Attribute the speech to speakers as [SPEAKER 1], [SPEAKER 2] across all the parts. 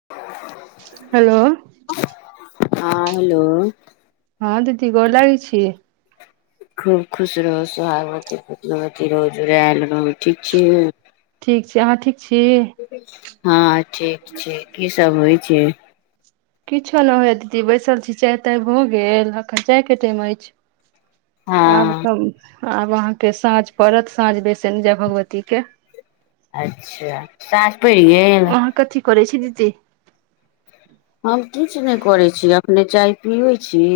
[SPEAKER 1] [unintelligible]
[SPEAKER 2] Hello!
[SPEAKER 1] हँ hello!
[SPEAKER 2] हँ दीदी गोर लागै छी!
[SPEAKER 1] खूब खुश रहू, सोहागवती रहु, पुत्रवती रहू, जूरैल रहू ठीक छी?
[SPEAKER 2] ठीक छै अहाँ ठीक छी?
[SPEAKER 1] हँ ठीक छै, की सब होइ छै?
[SPEAKER 2] किछो नहि होए दीदी बैसल छी, चाय-ताय भऽ गेल एखन चायके टाइम अछि आब
[SPEAKER 1] हँ
[SPEAKER 2] सब [unintelligible] आब अहाँके साँझ पड़त, साँझ बेसन जाएब भगवतीके
[SPEAKER 1] अच्छा सांझ पड़ि गेल?
[SPEAKER 2] अहाँ कथी करै छी दीदी
[SPEAKER 1] हम किछु नहि करैत छी अखने चाय पिबै छी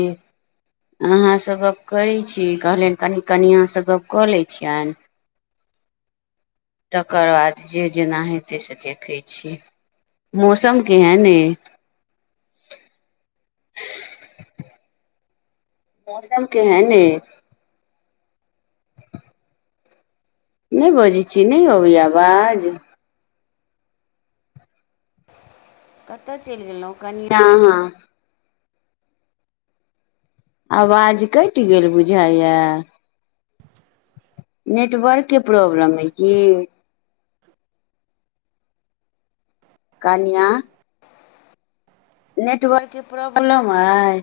[SPEAKER 1] अहाँसँ गप्प करै छी कहलनि कनि कनिआँसँ गप्प कऽ लै छियन तकर बाद जे जेना हेतै से देखै छियै मौसम केहन ऐ मौसम केहेन ये नहि बजै छी नहि अबै य आवाज कतय चैल गेलहुँ कनिया अहाँ आवाज कैट गेल बुझाइया नेटवर्क के प्रॉब्लम अय की कनिया नेटवर्क के प्रॉब्लम अय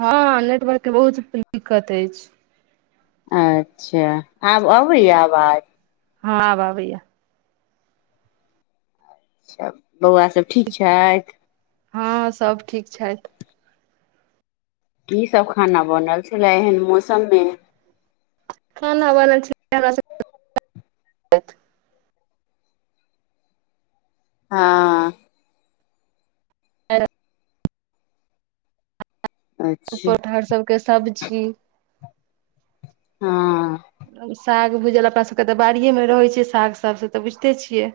[SPEAKER 2] हँ नेटवर्क के बहुत दिक्कत अछि
[SPEAKER 1] अच्छ आब अबय अवाज
[SPEAKER 2] हँ आब अबैया
[SPEAKER 1] बौआ सभ ठीक छथि
[SPEAKER 2] हँ सब ठीक छैत
[SPEAKER 1] कि सब खाना बनल छले एहेन मौसम मे
[SPEAKER 2] खाना बनल सब हमरा
[SPEAKER 1] हँ
[SPEAKER 2] आ [unintelligible] आलू
[SPEAKER 1] अच्छा
[SPEAKER 2] पौठार सबके सब्जी
[SPEAKER 1] हँ
[SPEAKER 2] साग भूजल अपना सबके तऽ बाड़िए मे रहैत छै साग सब तऽ बुझिते छियै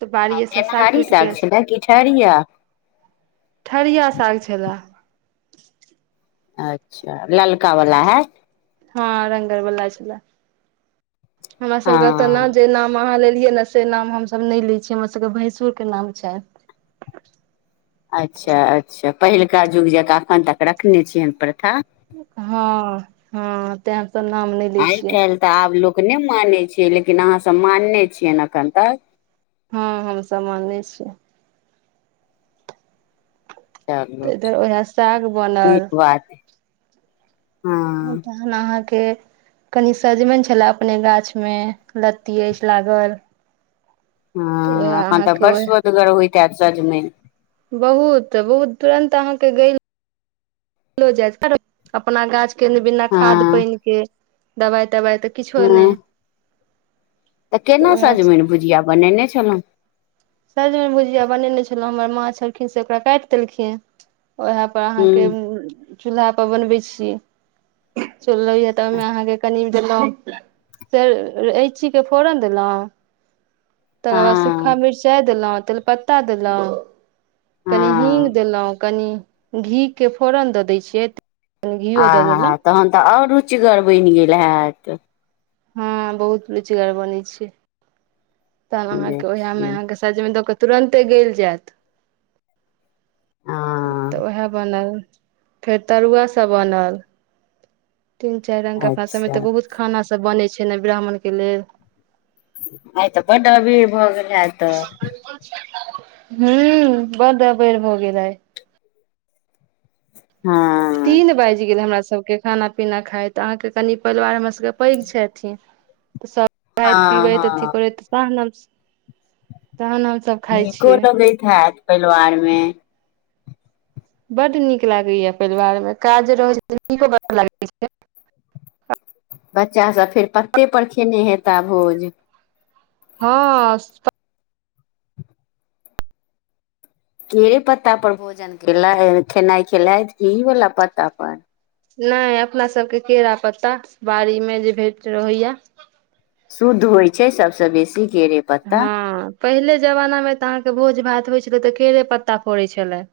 [SPEAKER 2] तऽ
[SPEAKER 1] हँ
[SPEAKER 2] बाड़िएसँ साग
[SPEAKER 1] गेनहारी
[SPEAKER 2] टूटि क
[SPEAKER 1] छलै कि ठरिया
[SPEAKER 2] ठढ़िया साग छलाय
[SPEAKER 1] अच्छा ललका वाला हय
[SPEAKER 2] हँ रंगर वला छला हमरा सभकय तेना
[SPEAKER 1] हँ
[SPEAKER 2] जे नाम अहाँ लेलियै ने से नाम हमस नहि ले छियै हमर सबके भैंसुर के नाम छैन
[SPEAKER 1] अच्छा अच्छा पहिलका जुग जकाँ एखन तक रखने छियैन प्रथा
[SPEAKER 2] हँ हँ तैं त नाम नहि लै
[SPEAKER 1] आइ
[SPEAKER 2] छियै
[SPEAKER 1] काल्हि तऽ आब लोक नहि मानै छैयै लेकिन अहाँ सब मानने छियै अखन तक
[SPEAKER 2] हँ हमसभ मानने छियै
[SPEAKER 1] चलू
[SPEAKER 2] तऽ इधर उएह साग बनल
[SPEAKER 1] नीक बात हे हँ
[SPEAKER 2] तहन अहा के कनि सजमनि छले अपने गाछ में लत्ती अछि लागल तऽ
[SPEAKER 1] हँ
[SPEAKER 2] उएह
[SPEAKER 1] एखन तऽ
[SPEAKER 2] अहाँके
[SPEAKER 1] बड
[SPEAKER 2] ओह
[SPEAKER 1] सुअदगर होइत हायत सजमनि
[SPEAKER 2] बहुत बहुत तुरंत अहाँके गल जा अपना गाछ के बिना खाद
[SPEAKER 1] हँ
[SPEAKER 2] पान के दवाइ तवाइ त किछु
[SPEAKER 1] हँ
[SPEAKER 2] नहि
[SPEAKER 1] तऽ केना सजमनि भुजिया बनेने छल‌उहुँ
[SPEAKER 2] सजमनि भुजिया बनेने छल‌उहुँ हमर माँ छलखिन्ह से ओकरा काटि देलखिन्ह उएह अहां के
[SPEAKER 1] हूँ
[SPEAKER 2] चूलहा पर बनबय छी चूलहो में त हमरा अहां के कनि प ल‌उहुं से इलेची के फोरन देल‌उहुँ तकर बाद सूखा
[SPEAKER 1] हँ
[SPEAKER 2] मिरचाइ देलहुँ तेजपत्ता देलहुँ कनि हींग
[SPEAKER 1] हँ
[SPEAKER 2] देलहुँ कनि घीके फोरन दऽ दै छियै एते
[SPEAKER 1] आ हा हा तहन तऽ आओर रुचिगर बनि गेल होयत
[SPEAKER 2] हँ बहुत रुचिगार बने छै तहन अहाँके ओहामे
[SPEAKER 1] देखियौ
[SPEAKER 2] अहाँके सजमनि दऽ कऽ तुरन्ते गैल जायत तऽ
[SPEAKER 1] हँ
[SPEAKER 2] उएह बनल फेर तरुआ सब बनल तीन चारि रंग के अपना सबके
[SPEAKER 1] अच्छा
[SPEAKER 2] तऽ बहुत खाना सब बनै छै ने ब्राह्मण के लेल
[SPEAKER 1] आइ तऽ बड्ड अबीर भऽ गेल हत
[SPEAKER 2] हू बड अबेर भ गेल रहै
[SPEAKER 1] हँ
[SPEAKER 2] तीन बाजि गेल हमरा सबके खाना पीना खायत अहाँके कनि परिवार हमरा सभके पैघ छथिन ऽ सभ खाइत
[SPEAKER 1] हँ
[SPEAKER 2] पिबैत अथी
[SPEAKER 1] हँ
[SPEAKER 2] करैत तहन हम स तहन हम
[SPEAKER 1] नीको लगैत हैत परिवारमे
[SPEAKER 2] बड्ड नीक लागैए परिवारमे काज रहय छै तऽ नीको बड लागैत छै
[SPEAKER 1] बच्चा सभ फेर पत्ते पर खेने हेताह भोज
[SPEAKER 2] हँ स्प
[SPEAKER 1] के पत्ता पर भोजन केल खेनाइ खेलय ई वला पत्ता पर
[SPEAKER 2] नहि अपना सबके केला पत्ता बाड़ी मे जे भेट रहैया
[SPEAKER 1] शुद्ध होइत छै सभसँ बेसी जे
[SPEAKER 2] हँ पहिले जमानामे तऽ अहाँके भोज भात होइत छलै तऽ केड़े पत्ता पर होइत छलै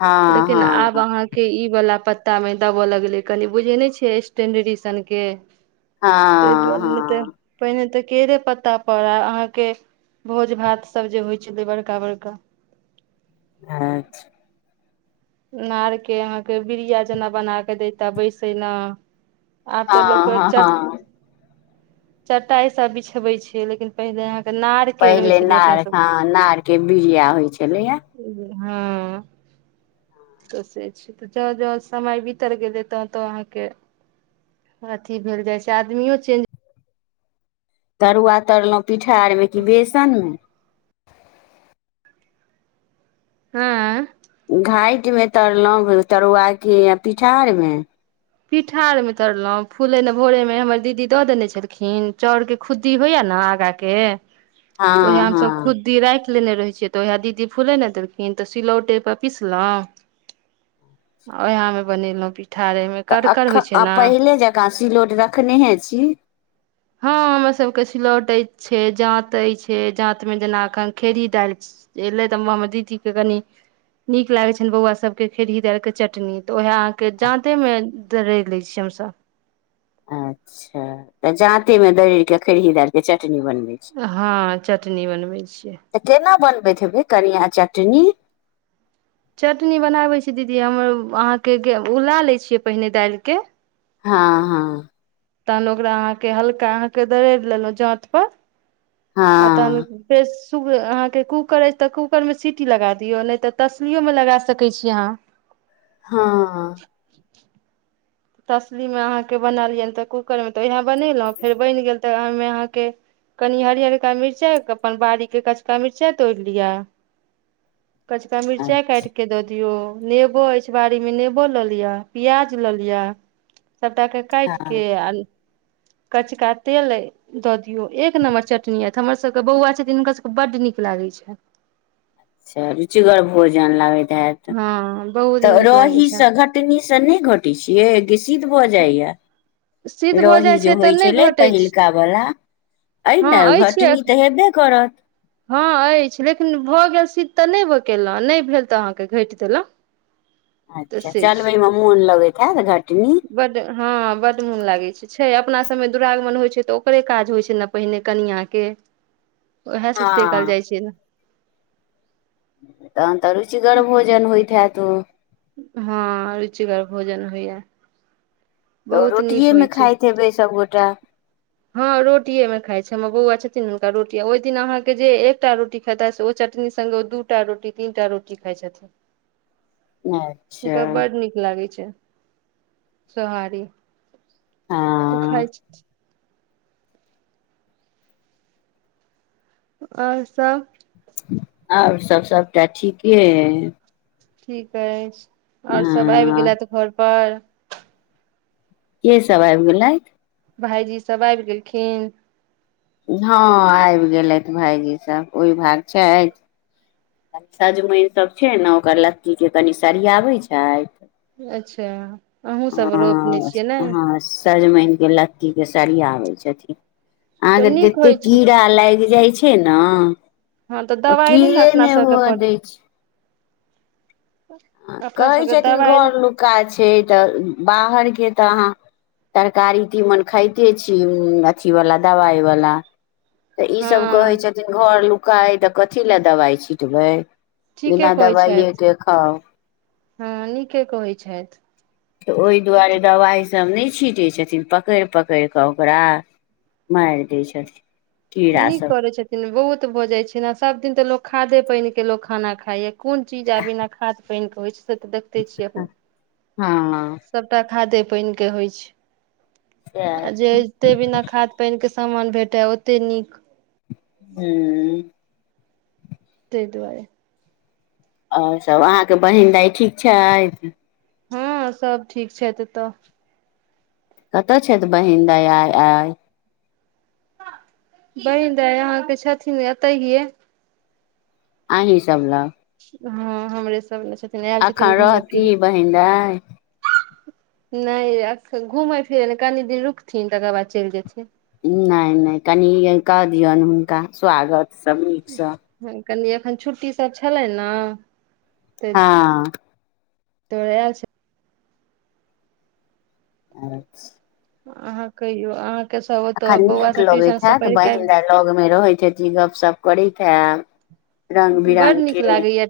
[SPEAKER 1] हँ
[SPEAKER 2] लेकिन
[SPEAKER 1] हँ
[SPEAKER 2] आब अहाँ के ई वला पत्ता में देब लगलै कनि बुझय नहि छियै स्टेंडरी सनके त
[SPEAKER 1] हँ
[SPEAKER 2] दुआरे त
[SPEAKER 1] हँ
[SPEAKER 2] पहिने तऽ के देे पत्ता परा अहाँके भोज भात सब जे होइ छलै बड़का बड़का
[SPEAKER 1] अ छी
[SPEAKER 2] नार के अहाँके बिड़िया जेना बना के देता बैसेना आब त
[SPEAKER 1] हँ
[SPEAKER 2] लोक के
[SPEAKER 1] हँ
[SPEAKER 2] चट
[SPEAKER 1] हँ
[SPEAKER 2] चटाईस बिछवय छियै लेकिन पहिले अहाँ के नाड़
[SPEAKER 1] पहिले नाड़ हं नाड़ के बिरिया होइ छलैया
[SPEAKER 2] हँ तऽ से छै तऽ जँं जो समय बितर गेलै तह तऽ अहाँके अथी भेल जाय छै आदमियो चेंज
[SPEAKER 1] तरुआ तरल‌उहुँ पीठार मे कि बेसन मे
[SPEAKER 2] हुं
[SPEAKER 1] घाठिमें तरल‌उहुँ तरुआ कि पिठार मे
[SPEAKER 2] पीठारमे तरलहुँ फूलेने भोरे मे हमर दीदी दऽ देने छलखिन चाउरके खुद्दी होइया ने आगा के त ओहे
[SPEAKER 1] हँ
[SPEAKER 2] हमस खु
[SPEAKER 1] हँ
[SPEAKER 2] दी राखि लेने रहै छियै तऽ ओहा दीदी फूले ला देलखिन तऽ सिलौटे पर पिसल‌उहुँ ओएहा हम बनेलहुं पीठारेमे [unintelligible]
[SPEAKER 1] तऽ अखन पहिले जकाँ सिलोट रखनेहे छी
[SPEAKER 2] हँ हमर सबके सिलौट छै जाते छै जात में जेना अखन खेड़ी दालि एयलै तऽ हम हमर दीदी के कनी नीक लागे छनि बौआ सबके खेहीदार के चटनी तऽ ओ अहाँके जाँते मे दरैर लै छीयै हमसभ
[SPEAKER 1] अच्छा तऽ जात में दड़ड़ के खेरही दाल के चटनी बनबै छी
[SPEAKER 2] हँ चटनी बनबै छियै
[SPEAKER 1] तऽ केना बनबैत हेबै कनिया चटनी
[SPEAKER 2] चटनी बनाबैत छी दीदी हम अहाँके उला लैत छियै पहिने दालिके
[SPEAKER 1] हँ हँ
[SPEAKER 2] तहन ओकरा अहाँकेँ हल्का अहाँकेँ दरैड़ि लेल‌उहुँ जाँत पर आ तहन।
[SPEAKER 1] हँ
[SPEAKER 2] फ अहाँकेँ कूकर अछि, तऽ कूकर मे सीटी लगा दियौ नहि तऽ तसलियोमे लगा सकै छी अहाँ।
[SPEAKER 1] हँ।
[SPEAKER 2] तसलीमे अहाँकेँ बनालिय तऽ कूकरमे तऽ उएह बनेलहुँ फेर बनि गेल तऽ ओहिमे अहाँकेँ। कनि हरियरका मिर्चाइ अपन बाड़ीके कचका मिर्चाइ तोड़ि लिअ। कचका
[SPEAKER 1] हँ
[SPEAKER 2] मिर्चाइ काटिकऽ। के द दियो नेबो अछि, बाड़ीमे नेबो लऽ लिय प्याज लऽ लिय। सभटाके काटिके
[SPEAKER 1] अच्छा
[SPEAKER 2] आ कचका तेल औ। दऽ दियौ एक नम्बर चटनी आत हमरस भके बौआ छथिन, हुनकास भके बड्ड निक लागैत छै।
[SPEAKER 1] [inaudible] अच्छा रुचिगर भोजन लागैत होयत
[SPEAKER 2] हँ बहुत
[SPEAKER 1] तऽ
[SPEAKER 2] नीक लागै छै
[SPEAKER 1] रहीसँ घट। कतनीसँ नहि घटैत छियै, कि सिद्ध भऽ जाइया।
[SPEAKER 2] सिद्ध भऽ
[SPEAKER 1] रही
[SPEAKER 2] जाइ छै
[SPEAKER 1] जे
[SPEAKER 2] तऽ
[SPEAKER 1] होइ
[SPEAKER 2] नहि
[SPEAKER 1] छलै
[SPEAKER 2] घटै
[SPEAKER 1] पहिल
[SPEAKER 2] छै
[SPEAKER 1] कऽ वला। आइ
[SPEAKER 2] हँ
[SPEAKER 1] ने
[SPEAKER 2] अछि
[SPEAKER 1] घटनी तऽ हेबे करत
[SPEAKER 2] हँ, अछि। लेकिन भऽ गेल सिद्ध तऽ नहि ब केलहुँ नहि भेल तऽ अहाँकेँ घटि देलहुँ। तऽ
[SPEAKER 1] अच्छा
[SPEAKER 2] से
[SPEAKER 1] चलबय मे मोन लगैत होयत घटनी।
[SPEAKER 2] बड़, हँ बड़ मोन लागय छै। छै, अपना सभमे दुरागमन होइ छै, तऽ ओकरे काज होइत छै, ने पहिने कनिआके उएह सँ सस्ते कल
[SPEAKER 1] हँ
[SPEAKER 2] जाइ छै ने।
[SPEAKER 1] तहन तऽ रुचिगर भोजन होइत हैत, ओ।
[SPEAKER 2] हँ, य रुचिगर भोजन होइए।
[SPEAKER 1] तऽ ओ रोटिएमे
[SPEAKER 2] छै
[SPEAKER 1] खाइत हेबै सभगोटा।
[SPEAKER 2] हँ, रोटिएमे खाय छै, हमर बौआ छथिन ने हुनका रोटी ओहि दिन अहाँकेँ जे एकटा रोटी। खेतासँ ओ चटनी संघगे दूटा रोटी तीन टा रोटी खाइ छथिन।
[SPEAKER 1] [inaudible] अच्छा
[SPEAKER 2] अकरा बड नीक लागै छै सोहारी। उ
[SPEAKER 1] हँ
[SPEAKER 2] खइ छै। और सभ?
[SPEAKER 1] और सभ सभटा ठीके अइ।
[SPEAKER 2] ठीक अछि, और सभ आबि
[SPEAKER 1] हँ
[SPEAKER 2] गेलथि घर पर?
[SPEAKER 1] के सभ आब गेलै।
[SPEAKER 2] भाईजी सभ आब गेलखिन।
[SPEAKER 1] हँ, आब गेल भायजी सभ ओहि भाग छै। सजमैन सभ छै, ने ओकर लत्तीके कनि सरिया बैत छै।
[SPEAKER 2] अच्छा, अहूँ सभ रोपने छियै ने।
[SPEAKER 1] सजमैनके लत्ती के सरियाबे छथि आहा
[SPEAKER 2] तऽ
[SPEAKER 1] के
[SPEAKER 2] नीक
[SPEAKER 1] तते
[SPEAKER 2] होइ छै
[SPEAKER 1] कीड़ा लाग जाय छै। छै ने।
[SPEAKER 2] हँ, तऽ दवाई नहि न।
[SPEAKER 1] हुआ दै छै।
[SPEAKER 2] अपना
[SPEAKER 1] कहै
[SPEAKER 2] सबके
[SPEAKER 1] छथिन
[SPEAKER 2] दबाइ
[SPEAKER 1] घर लुक्का छै, तऽ बाहर के तऽ अहाँ। तरकारी तीमन खाइते छै अथि वला दबाइवला। तऽ ईसभ कहै
[SPEAKER 2] हँ
[SPEAKER 1] छथिन, घर लुकाइ तऽ कथि लए दबाइ छिटबै।
[SPEAKER 2] ठीके
[SPEAKER 1] बिना
[SPEAKER 2] कहै
[SPEAKER 1] दबाइए
[SPEAKER 2] छथि
[SPEAKER 1] के खाउ।
[SPEAKER 2] हँ, निके कहैत छैत।
[SPEAKER 1] तऽ ओहि दुआरे दबाई। सभ नहि छिटै छथिन पकैड़ पकैड़ कऽ ओकरा माएर दै छथिन कीड़ा
[SPEAKER 2] निक
[SPEAKER 1] सब
[SPEAKER 2] करै छै बहुत भजाए छै न सब दिन त लोग खादे पैन के लोग खाना खाइ या कोन चीज आबीना खाद पाएन के होइ छै से तऽ देखते छियै आहाँ
[SPEAKER 1] हँ
[SPEAKER 2] सभटा खादे पैन के होइ छै
[SPEAKER 1] सएह
[SPEAKER 2] आ जे ओते बिना खाद पैन के समान भेटए ओते नीक
[SPEAKER 1] हू
[SPEAKER 2] तैय दुआरे
[SPEAKER 1] और सब अहाँके बहिन दाइ ठीक छैथ
[SPEAKER 2] हँ सब ठीक छैथ एतऽ
[SPEAKER 1] कतऽ छैथ बहिन दाई आई आल
[SPEAKER 2] बहिन दाय अहाँ के छथिन एतै हे
[SPEAKER 1] अही सब लग
[SPEAKER 2] हँ हमरे सब लग छथिन आयल
[SPEAKER 1] अखन
[SPEAKER 2] छथिन घूमय
[SPEAKER 1] रहती
[SPEAKER 2] फिरे
[SPEAKER 1] बहिन दाय
[SPEAKER 2] नहि ये अख घुमै फिरे ले कनि दिन रुकथिन तकर बाद चलि जेथिन
[SPEAKER 1] नहि नहि कनि आई क दिऔन हुनका स्वागत सब नीकसँ
[SPEAKER 2] कनी एखन छुट्टी सब छलै न
[SPEAKER 1] हँ
[SPEAKER 2] तोरे छै [unintelligible]
[SPEAKER 1] अच्छा
[SPEAKER 2] अहाँ कहियो अहाँके सब ओतऽ बौआ सब ट्यूशन स पढ़ि क आइब गेल
[SPEAKER 1] लग मे रहैत हति गप सप करैत हेब रंग बिरंग के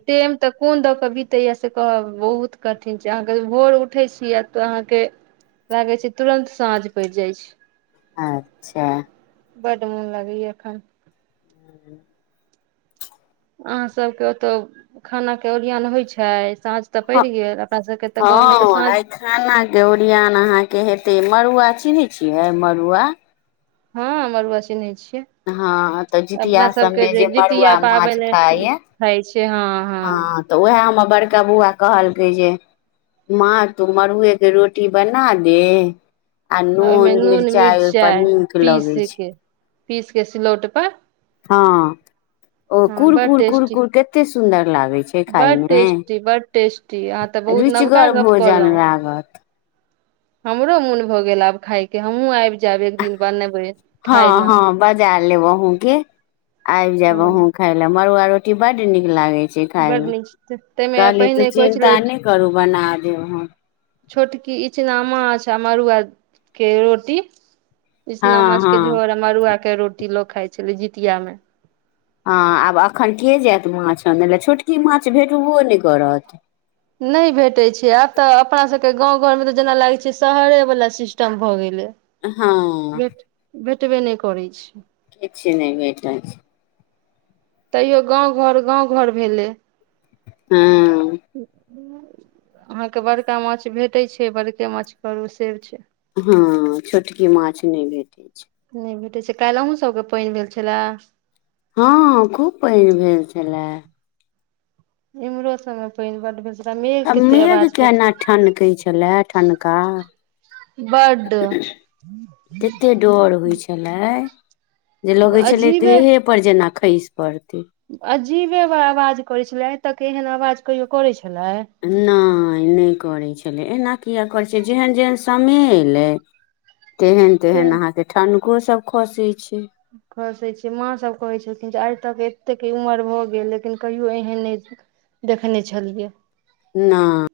[SPEAKER 2] टेइम तऽ कोन दऽ कऽ बीतैया से कहब बहुत कठिन छै अहाँके भोर उठै छियै आ तऽ अहाँके लागै छै तुरंत साँझ पैड़ जाय छै
[SPEAKER 1] अच्छा
[SPEAKER 2] बड्ड मुन लगैया अखन
[SPEAKER 1] [inaudible] [inaudible]
[SPEAKER 2] अहाँ सबके ओत्त खाना के ओरियान होइ छैय साँझ तऽ पैड़
[SPEAKER 1] हँ
[SPEAKER 2] गेल अपना सबके तऽ गाँवमे तऽ
[SPEAKER 1] हँ
[SPEAKER 2] साँझ
[SPEAKER 1] आइ खाना के ओरियान अहाँके हेते मड़ुआ चिन्है छियै मड़ुआ
[SPEAKER 2] हँ मरुआ चिनई छियै
[SPEAKER 1] हँ तऽ
[SPEAKER 2] अपना
[SPEAKER 1] जितिया
[SPEAKER 2] सबके
[SPEAKER 1] सबमे जे
[SPEAKER 2] जितिया
[SPEAKER 1] मड़ुआ माछ
[SPEAKER 2] पाबनि
[SPEAKER 1] खाइया
[SPEAKER 2] होइ छै हँ
[SPEAKER 1] हँ तऽ उएह हमर बड़का बौआ कहलकै जे माँ तू मड़ुएके रोटी बना दे आ
[SPEAKER 2] ओहिमे
[SPEAKER 1] नून मिर्चाई ओहिप
[SPEAKER 2] मिरचाइ
[SPEAKER 1] नीक
[SPEAKER 2] पीस
[SPEAKER 1] लगै छै
[SPEAKER 2] के पीस के सिलौट प
[SPEAKER 1] हँ ओ
[SPEAKER 2] बड़
[SPEAKER 1] कुरकुर
[SPEAKER 2] टेस्टी
[SPEAKER 1] कुरकुर कते सुंदर लागै छै खाय
[SPEAKER 2] बड़
[SPEAKER 1] मे
[SPEAKER 2] टेस्टी बड़ टेस्टी अहाँ तऽ बहुत नवका
[SPEAKER 1] रुचिगर
[SPEAKER 2] गप
[SPEAKER 1] भोजन
[SPEAKER 2] कहलहुँ
[SPEAKER 1] लागत
[SPEAKER 2] हमरो मुन भऽ गेल आब खायके हमहु आब जायब एक दिन ब नबय
[SPEAKER 1] हँ हँ बजा लेब अहुंके आबि जाएब
[SPEAKER 2] हँ
[SPEAKER 1] अहुं खाय ल मरुआ रोटी बड निक लागै
[SPEAKER 2] बड
[SPEAKER 1] खायमे
[SPEAKER 2] नीक ताहिमे
[SPEAKER 1] कहली तू
[SPEAKER 2] पहिने कहै छलै
[SPEAKER 1] चिन्ता नहि करू बना देब हम
[SPEAKER 2] छोटकी इचना माछ आ मड़ुआ के रोटी इचना
[SPEAKER 1] हँ
[SPEAKER 2] माछ के
[SPEAKER 1] हँ
[SPEAKER 2] झोर मड़ुआ के रोटी लोग खाय छले जीतिया में
[SPEAKER 1] हँ आब एखन के जायत माछ अनै लए छोटकी माछ भेटबो नहि करत
[SPEAKER 2] नहि भेटैत छै आब तऽ अपनासभके गाँव घरमे तऽ जेना लागैत छै शहरेवला सिस्टम भऽ गेलै
[SPEAKER 1] हँ
[SPEAKER 2] भेट भेटबे नहि करै छै
[SPEAKER 1] किछु नहि भेटे छै
[SPEAKER 2] तैयो गाँंव घर गाँंव घर भेले
[SPEAKER 1] हँ
[SPEAKER 2] अहाँके बड़का माछ भेटैत छै बड़के माछ करू से छै
[SPEAKER 1] हँ छोटकी माछ नहि भेटैत छै
[SPEAKER 2] नहि भेटैत छै काल्हि अहुँ सबके पानि भेल छलैए
[SPEAKER 1] हँ खूब पैन भेल छलए
[SPEAKER 2] इमरो सब म पायन बड भेल छलिह
[SPEAKER 1] आ मेघ केना ठनकैत छलय ठनका
[SPEAKER 2] बड
[SPEAKER 1] तते डर होइ छले जे लगे छले
[SPEAKER 2] अजीबे
[SPEAKER 1] देहे पर जेना खेस पड़ते
[SPEAKER 2] अजीबे आवाज करै छले आय तक एहन आवाज कहियो करै छलय
[SPEAKER 1] नहि नहि करै छलैय एना किया करै छै जेहन जेहन समय एयलै तेहन
[SPEAKER 2] से
[SPEAKER 1] तेहन अहाँके ठनको सभ खसै छै
[SPEAKER 2] खसैत छै माँ सभ कहैत छलखिन जे आइ तक एतेक उमर भऽ गेल लेकिन कहियो एहन नहि देखलौं देखने छलियै
[SPEAKER 1] नहि